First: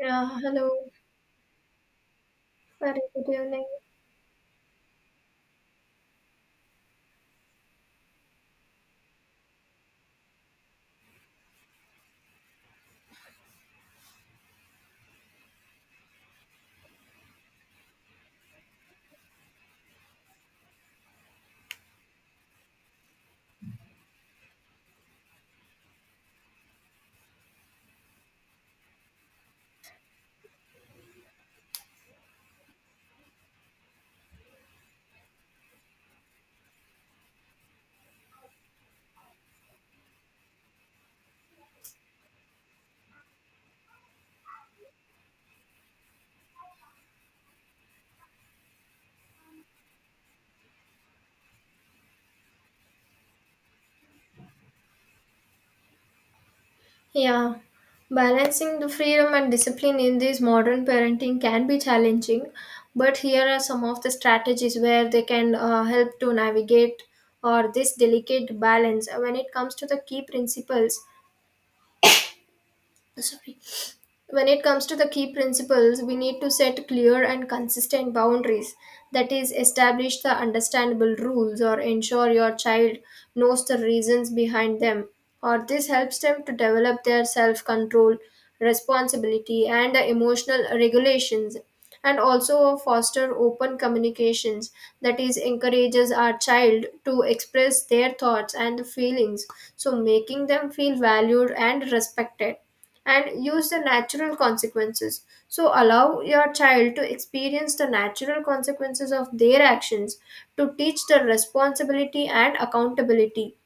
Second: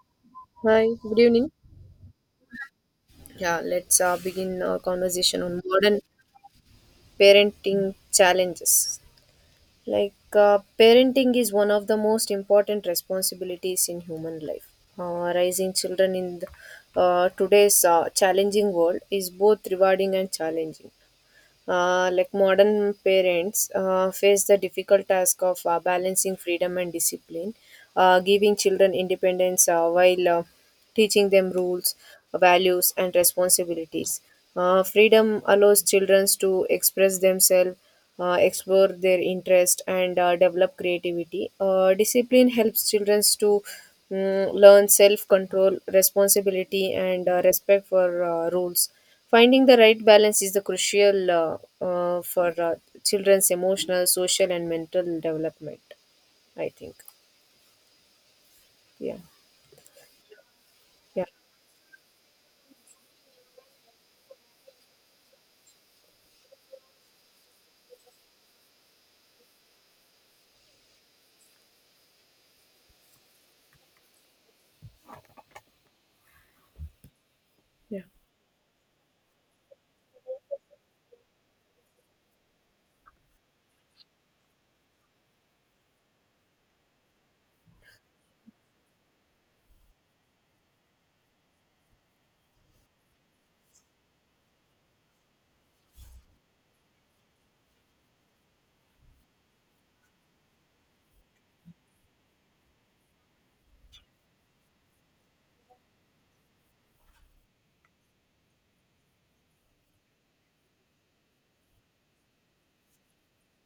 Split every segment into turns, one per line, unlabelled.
Yeah, hello.
Hi, good evening.
Very good
Yeah,
evening.
let's begin our conversation on modern parenting challenges. Parenting is one of the most important responsibilities in human life. Raising children in today's challenging world is both rewarding and challenging. Modern parents face the difficult task of balancing freedom and discipline, giving children independence while teaching them rules, values, and responsibilities. Freedom allows children to express themselves, explore their interest, and develop creativity. Discipline helps children to learn self control, responsibility, and respect for rules. Finding the right balance is the crucial for children's emotional, social, and mental development, I think.
Yeah, balancing the
Yeah.
freedom and discipline in this modern
Yeah.
parenting can be challenging, but here are some of the strategies where they can help to navigate or this delicate balance. When it comes to the key principles, sorry. When it comes to the key principles, we need to set clear and
Yeah.
consistent boundaries, that is establish the understandable rules or ensure your child knows the reasons behind them, or this helps them to develop their self control, responsibility, and the emotional regulations. And also foster open communications, that is encourages our child to express their thoughts and feelings, so making them feel valued and respected, and use the natural consequences. So, allow your child to experience the natural consequences of their actions to teach the responsibility and accountability.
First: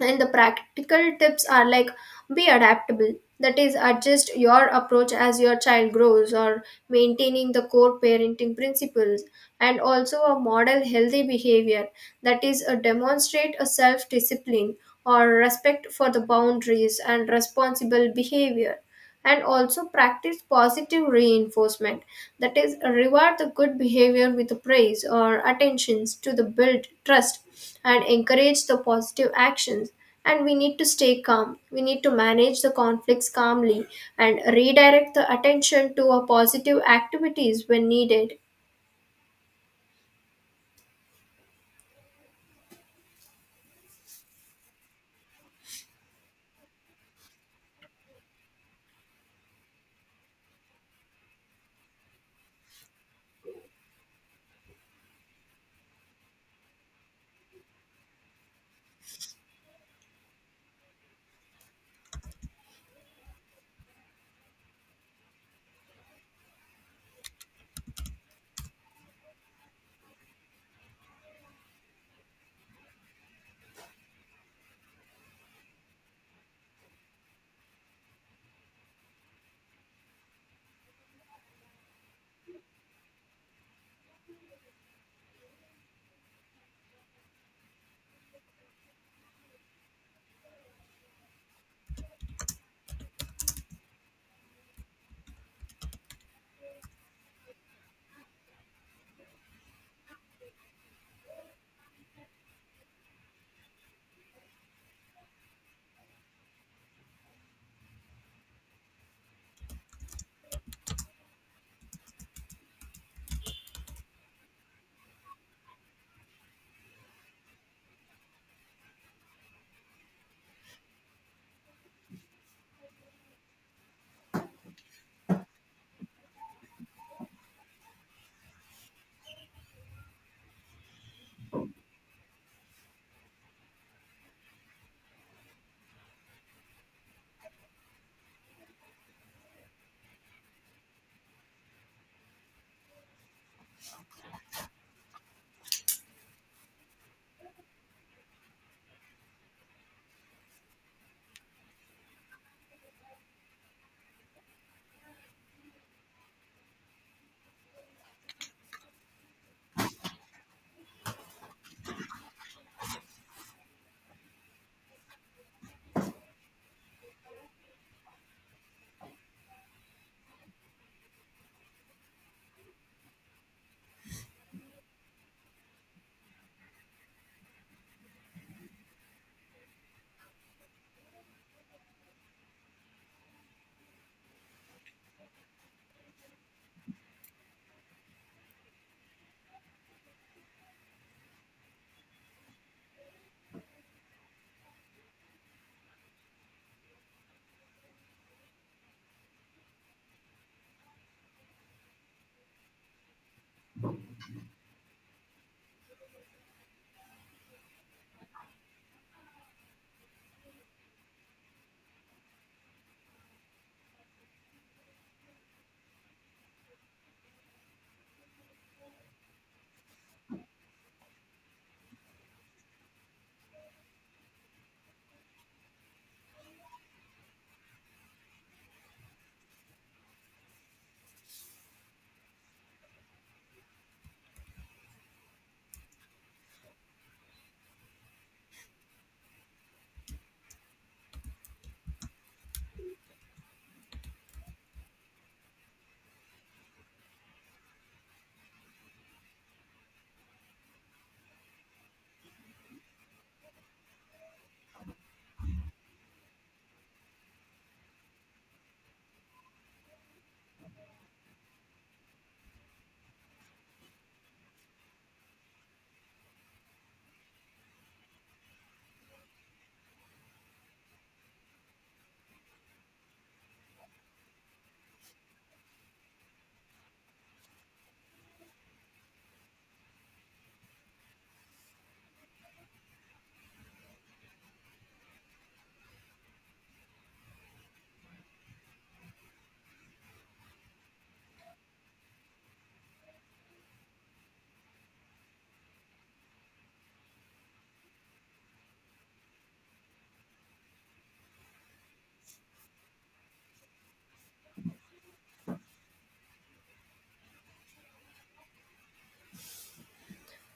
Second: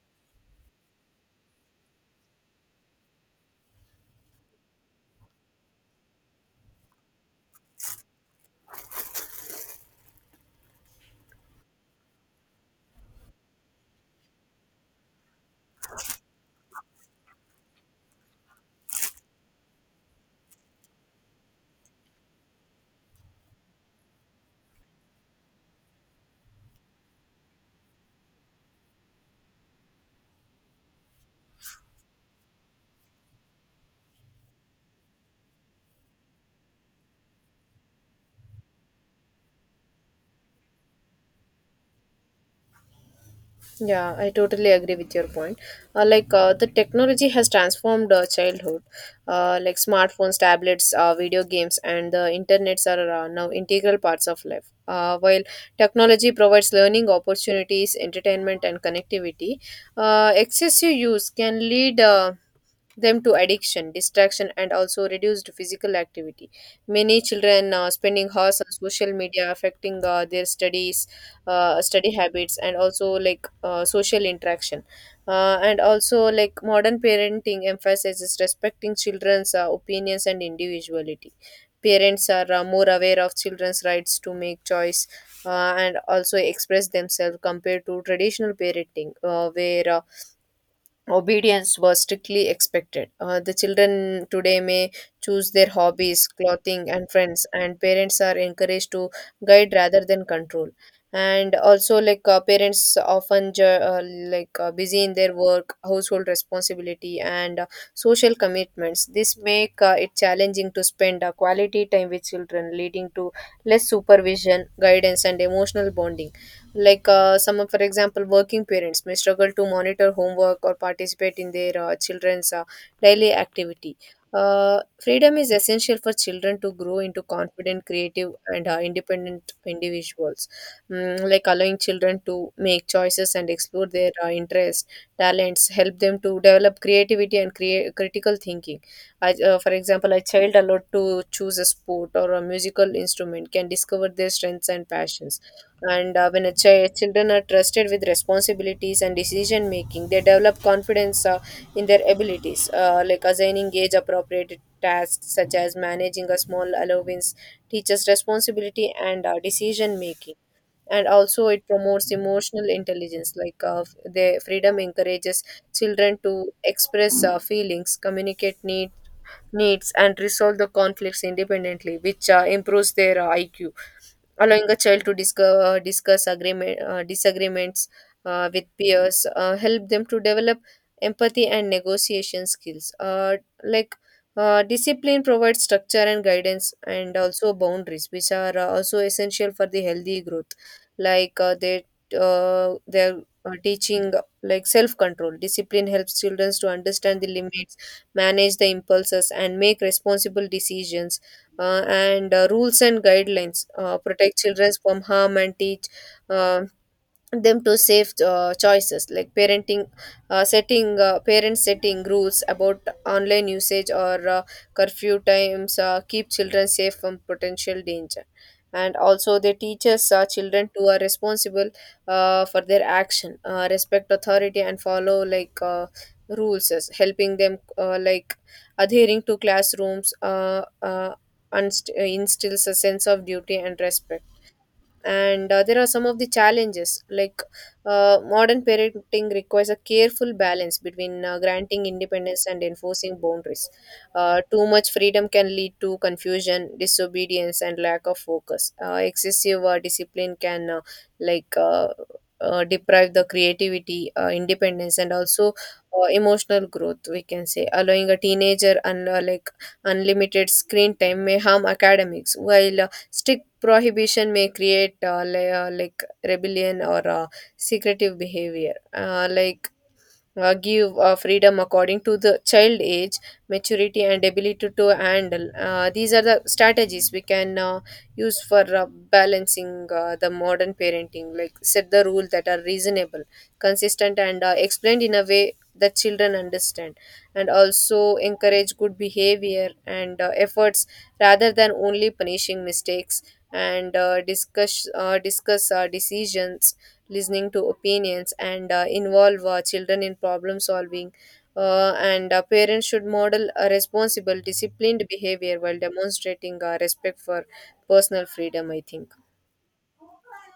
And the practical tips are like be adaptable, that is, adjust your approach as your child grows, or maintaining the core parenting principles, and also a model healthy behavior, that is, a demonstrate a self discipline or respect for the boundaries and responsible behavior, and also practice positive reinforcement, that is reward the good behavior with praise or attentions to the build trust and encourage the positive actions. And we need to stay calm, we need to manage the conflicts calmly and redirect the attention to a positive activities when needed.
Yeah, I totally agree with your point. The technology has transformed childhood. Like smartphones, tablets, video games, and the internets are now integral parts of life. While technology provides learning opportunities, entertainment, and connectivity, excessive use can lead them to addiction, distraction, and also reduced physical activity. Many children spending hours on social media, affecting their studies, study habits, and also social interaction. And also modern parenting emphasizes respecting children's opinions and individuality. Parents are more aware of children's rights to make choice, and also express themselves compared to traditional parenting where obedience was strictly expected. The children today may choose their hobbies, clothing, and friends, and parents are encouraged to guide rather than control. And also, parents often busy in their work, household responsibility, and social commitments. This make it challenging to spend quality time with children, leading to less supervision, guidance, and emotional bonding. Like some of For example, working parents may struggle to monitor homework or participate in their children's daily activity. Freedom is essential for children to grow into confident, creative, and independent individuals. Like, allowing children to make choices and explore their interests, talents help them to develop creativity and create critical thinking. For example, a child allowed to choose a sport or a musical instrument can discover their strengths and passions. And when children are trusted with responsibilities and decision making, they develop confidence in their abilities. Like assigning age appropriate tasks such as managing a small allowance teaches responsibility and decision making. And also it promotes emotional intelligence. The freedom encourages children to express feelings, needs, and resolve the conflicts independently, which improves their IQ. Allowing a child to discover, discuss agreement, disagreements with peers help them to develop empathy and negotiation skills. Like Discipline provides structure and guidance, and also boundaries, which are also essential for the healthy growth. Like uh, they they're teaching like self control. Discipline helps children to understand the limits, manage the impulses, and make responsible decisions. And Rules and guidelines protect children from harm and teach uh, them to safe choices. Like parenting uh, setting uh, parents setting rules about online usage or curfew times keep children safe from potential danger. And also they teaches children to are responsible for their action, respect authority, and follow rules, as helping them adhering to classrooms and instills a sense of duty and respect. And there are some of the challenges. Modern parenting requires a careful balance between granting independence and enforcing boundaries. Too much freedom can lead to confusion, disobedience, and lack of focus. Excessive discipline can like uh, deprive the creativity, independence, and also emotional growth, we can say. Allowing a teenager and unlimited screen time may harm academics, while strict prohibition may create rebellion or secretive behavior. Give freedom according to the child age, maturity, and ability to handle these are the strategies we can use for balancing the modern parenting. Like, set the rules that are reasonable, consistent, and explained in a way that children understand. And also encourage good behavior and efforts rather than only punishing mistakes. And discuss decisions, listening to opinions, and involve children in problem solving. And Parents should model a responsible, disciplined behavior while demonstrating respect for personal freedom, I think.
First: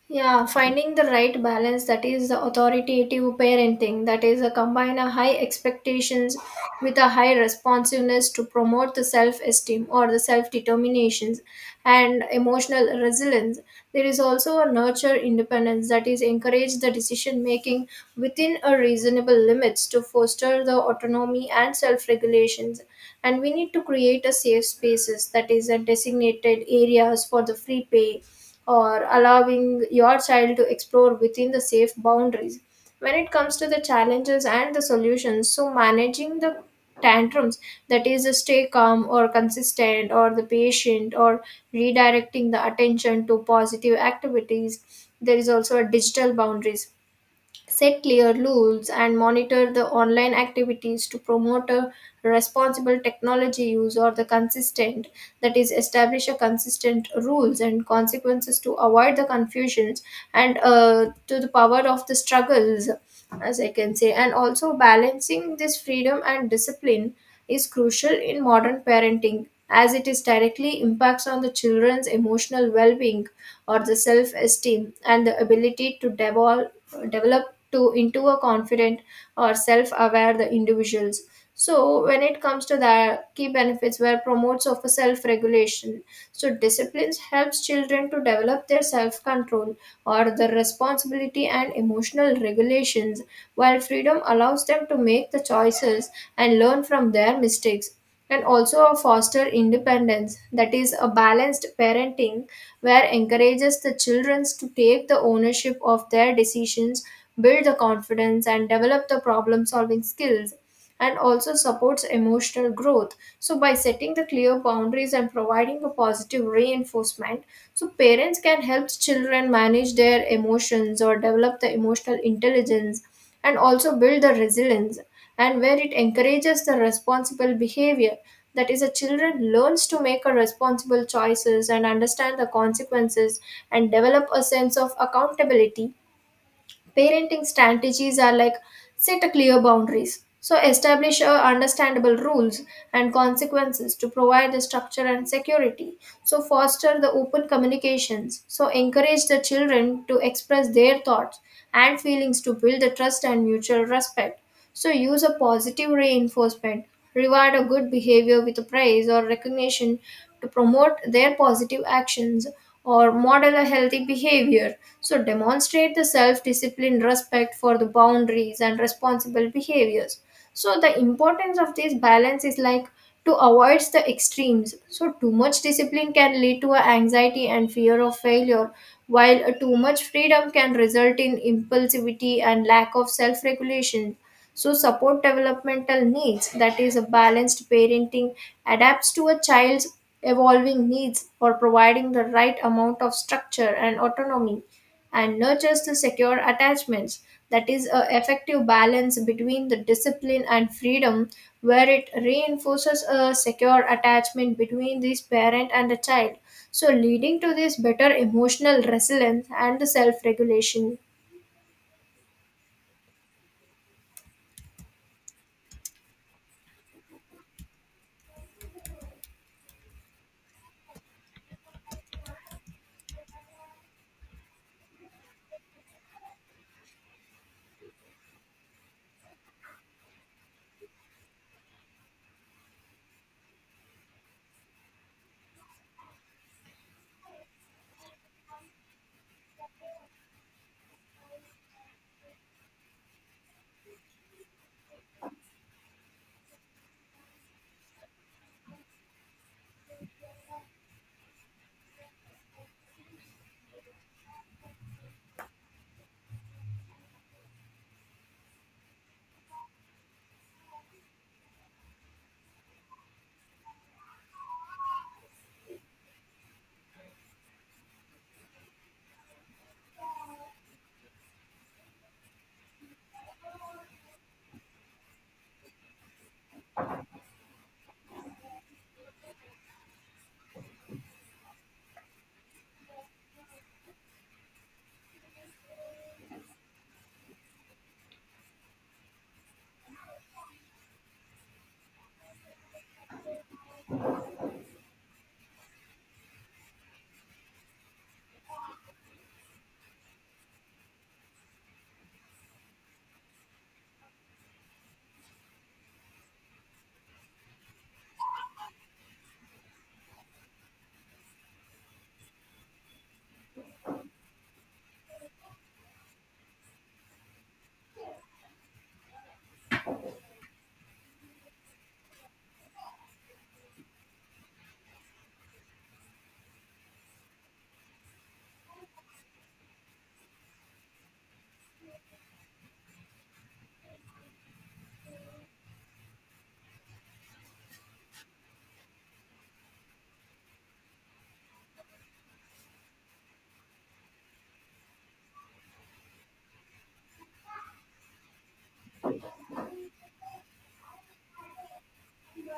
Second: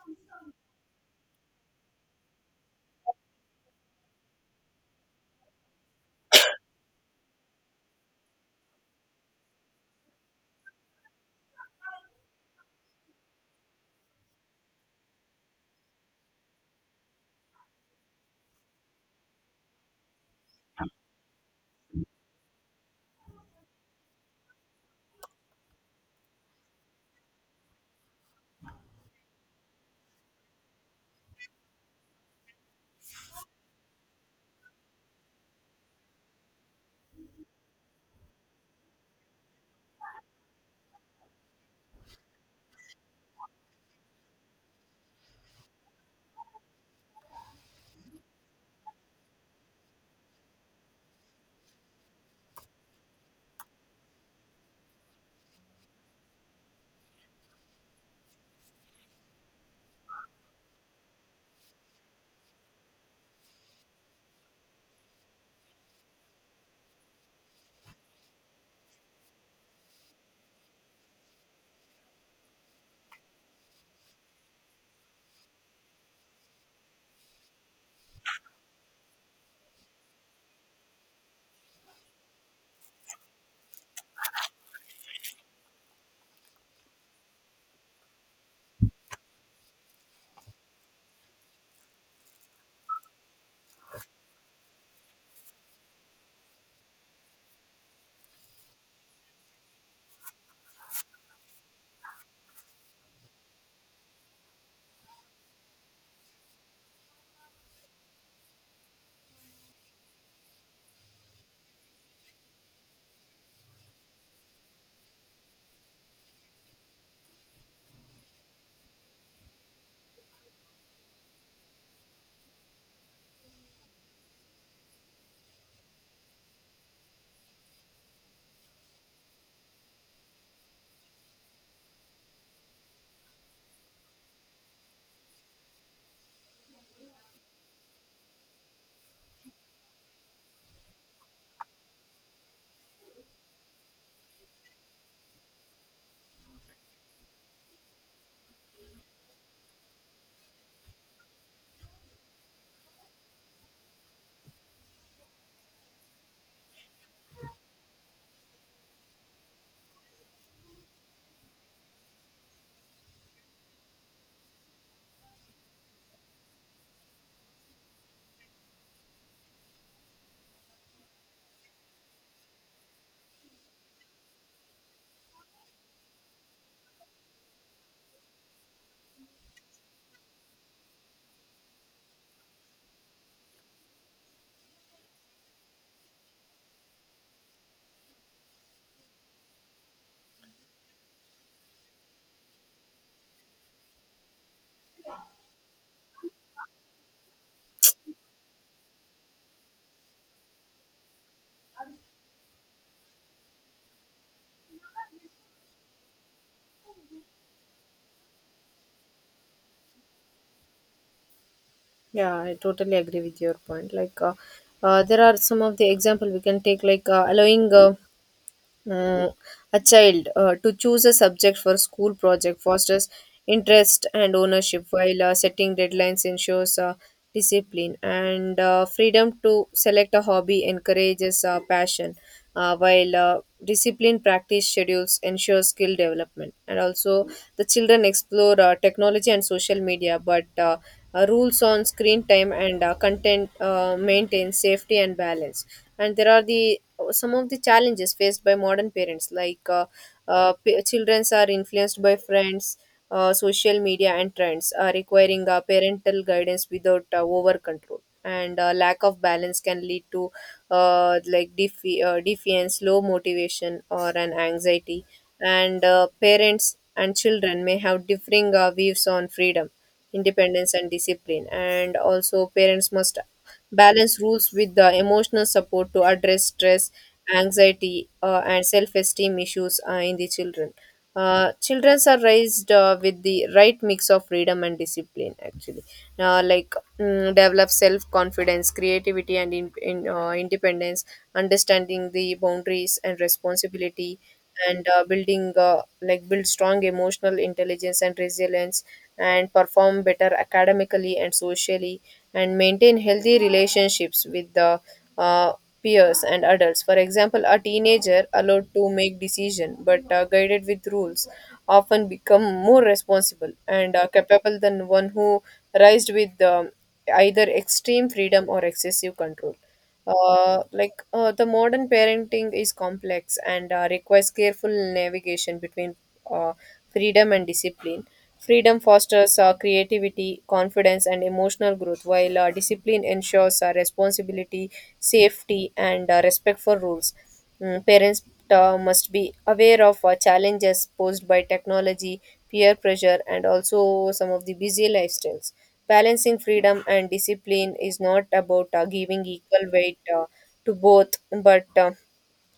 Yeah, finding the right balance, that is the authoritative parenting, that is a combine a high expectations with a high responsiveness to promote the self-esteem or the self-determinations and emotional resilience. There is also a nurture independence, that is encourage the decision making within a reasonable limits to foster the autonomy and self-regulations. And we need to create a safe spaces, that is a designated areas for the free play or allowing your child to explore within the safe boundaries. When it comes to the challenges and the solutions, so managing the tantrums, that is stay calm or consistent or the patient or redirecting the attention to positive activities. There is also a digital boundaries, set clear rules and monitor the online activities to promote a responsible technology use or the consistent, that is establish a consistent rules and consequences to avoid the confusions, and to the power of the struggles as I can say. And also, balancing this freedom and discipline is crucial in modern parenting, as it is directly impacts on the children's emotional well-being or the self-esteem and the ability to develop to into a confident or self-aware the individuals. So when it comes to the key benefits where promotes of a self-regulation, so disciplines helps children to develop their self-control or the responsibility and emotional regulations, while freedom allows them to make the choices and learn from their mistakes. And also foster independence, that is a balanced parenting where encourages the children to take the ownership of their decisions, build the confidence, and develop the problem solving skills, and also supports emotional growth. So, by setting the clear boundaries and providing a positive reinforcement, so parents can help children manage their emotions or develop the emotional intelligence and also build the resilience. And where it encourages the responsible behavior, that is, a children learns to make a responsible choices and understand the consequences and develop a sense of accountability. Parenting strategies are like set a clear boundaries. So establish a understandable rules and consequences to provide the structure and security. So foster the open communications. So encourage the children to express their thoughts and feelings to build the trust and mutual respect. So use a positive reinforcement. Reward a good behavior with a praise or recognition to promote their positive actions or model a healthy behavior. So demonstrate the self discipline, respect for the boundaries and responsible behaviors. So the importance of this balance is like to avoid the extremes. So too much discipline can lead to a anxiety and fear of failure, while a too much freedom can result in impulsivity and lack of self-regulation. So, support developmental needs, that is, a balanced parenting adapts to a child's evolving needs for providing the right amount of structure and autonomy and nurtures the secure attachments, that is a effective balance between the discipline and freedom where it reinforces a secure attachment between this parent and the child, so leading to this better emotional resilience and the self regulation.
Yeah, I totally agree with your point. Like, there are some of the example we can take, like Mm, a child to choose a subject for school project fosters interest and ownership, while setting deadlines ensures discipline. And freedom to select a hobby encourages passion, while discipline practice schedules ensure skill development. And also the children explore technology and social media, but rules on screen time and content maintain safety and balance. And there are the some of the challenges faced by modern parents. Childrens are influenced by friends, social media, and trends, requiring parental guidance without over control. And lack of balance can lead to defiance, low motivation, or an anxiety. And parents and children may have differing views on freedom, independence, and discipline. And also, parents must balance rules with the emotional support to address stress, anxiety, and self esteem issues in the children. Children are raised with the right mix of freedom and discipline, actually. Like, develop self confidence, creativity, and independence, understanding the boundaries and responsibility, and build strong emotional intelligence and resilience, and perform better academically and socially, and maintain healthy relationships with the uh, peers and adults. For example, a teenager allowed to make decision but guided with rules often become more responsible and capable than one who raised with either extreme freedom or excessive control. The modern parenting is complex and requires careful navigation between uh, freedom and discipline. Freedom fosters creativity, confidence, and emotional growth, while discipline ensures responsibility, safety, and respect for rules. Parents must be aware of challenges posed by technology, peer pressure, and also some of the busy lifestyles. Balancing freedom and discipline is not about giving equal weight to both, but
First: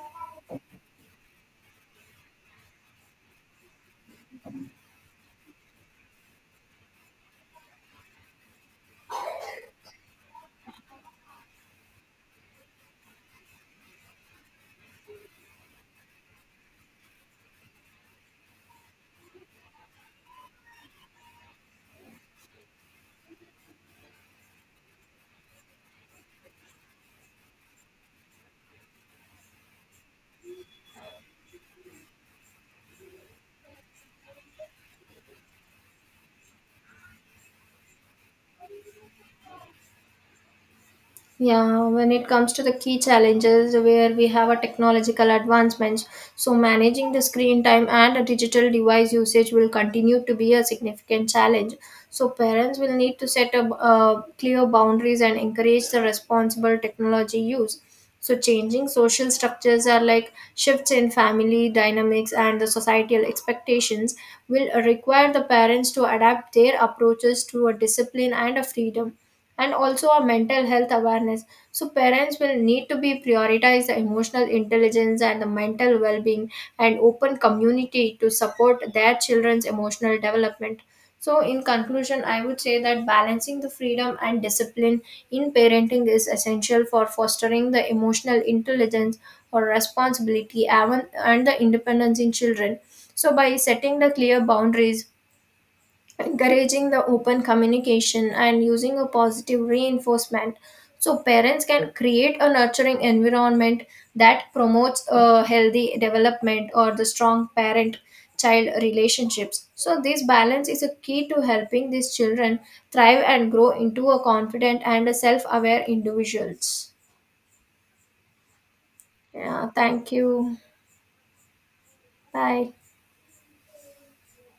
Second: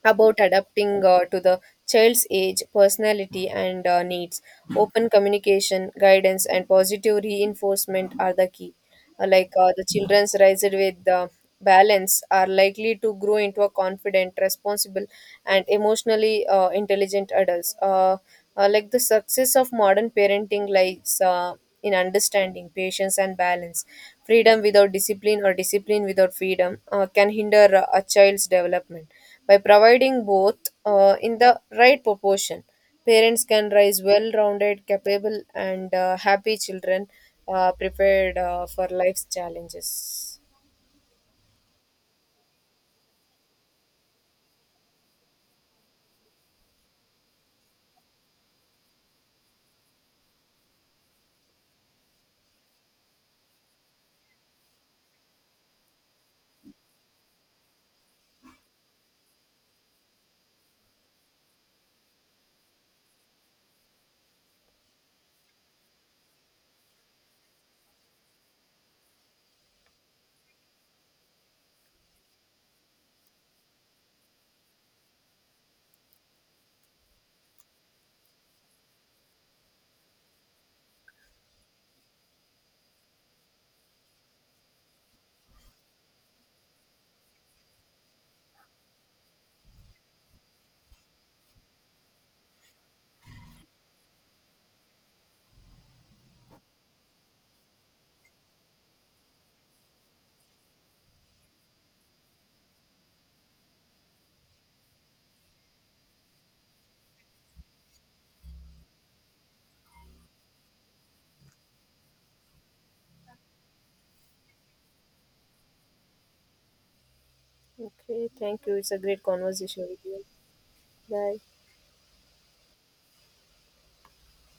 about adapting to the child's age, personality, and needs. Open communication, guidance, and positive reinforcement are the key. The children's raised with balance are likely to grow into a confident, responsible, and emotionally intelligent adults. The success of modern parenting lies in understanding, patience, and balance. Freedom without discipline or discipline without freedom can hinder a child's development. By providing both in the right proportion, parents can raise well rounded, capable, and happy children prepared for life's challenges.
Yeah, when it comes to the key challenges where we have a technological advancements, so managing the screen time and a digital device usage will continue to be a significant challenge. So parents will need to set up clear boundaries and encourage the responsible technology use. So changing social structures are like shifts in family dynamics and the societal expectations will require the parents to adapt their approaches to a discipline and a freedom, and also our mental health awareness. So, parents will need to be prioritize the emotional intelligence and the mental well being and open community to support their children's emotional development. So, in conclusion, I would say that balancing the freedom and discipline in parenting is essential for fostering the emotional intelligence or responsibility and the independence in children. So, by setting the clear boundaries, encouraging the open communication and using a positive reinforcement, so parents can create a nurturing environment that promotes a healthy development or the strong parent child relationships, so this balance is a key to helping these children thrive and grow into a confident and self-aware individuals.
Okay, thank you. It's a great
Yeah,
conversation with
thank
you.
you.
Bye.
Bye.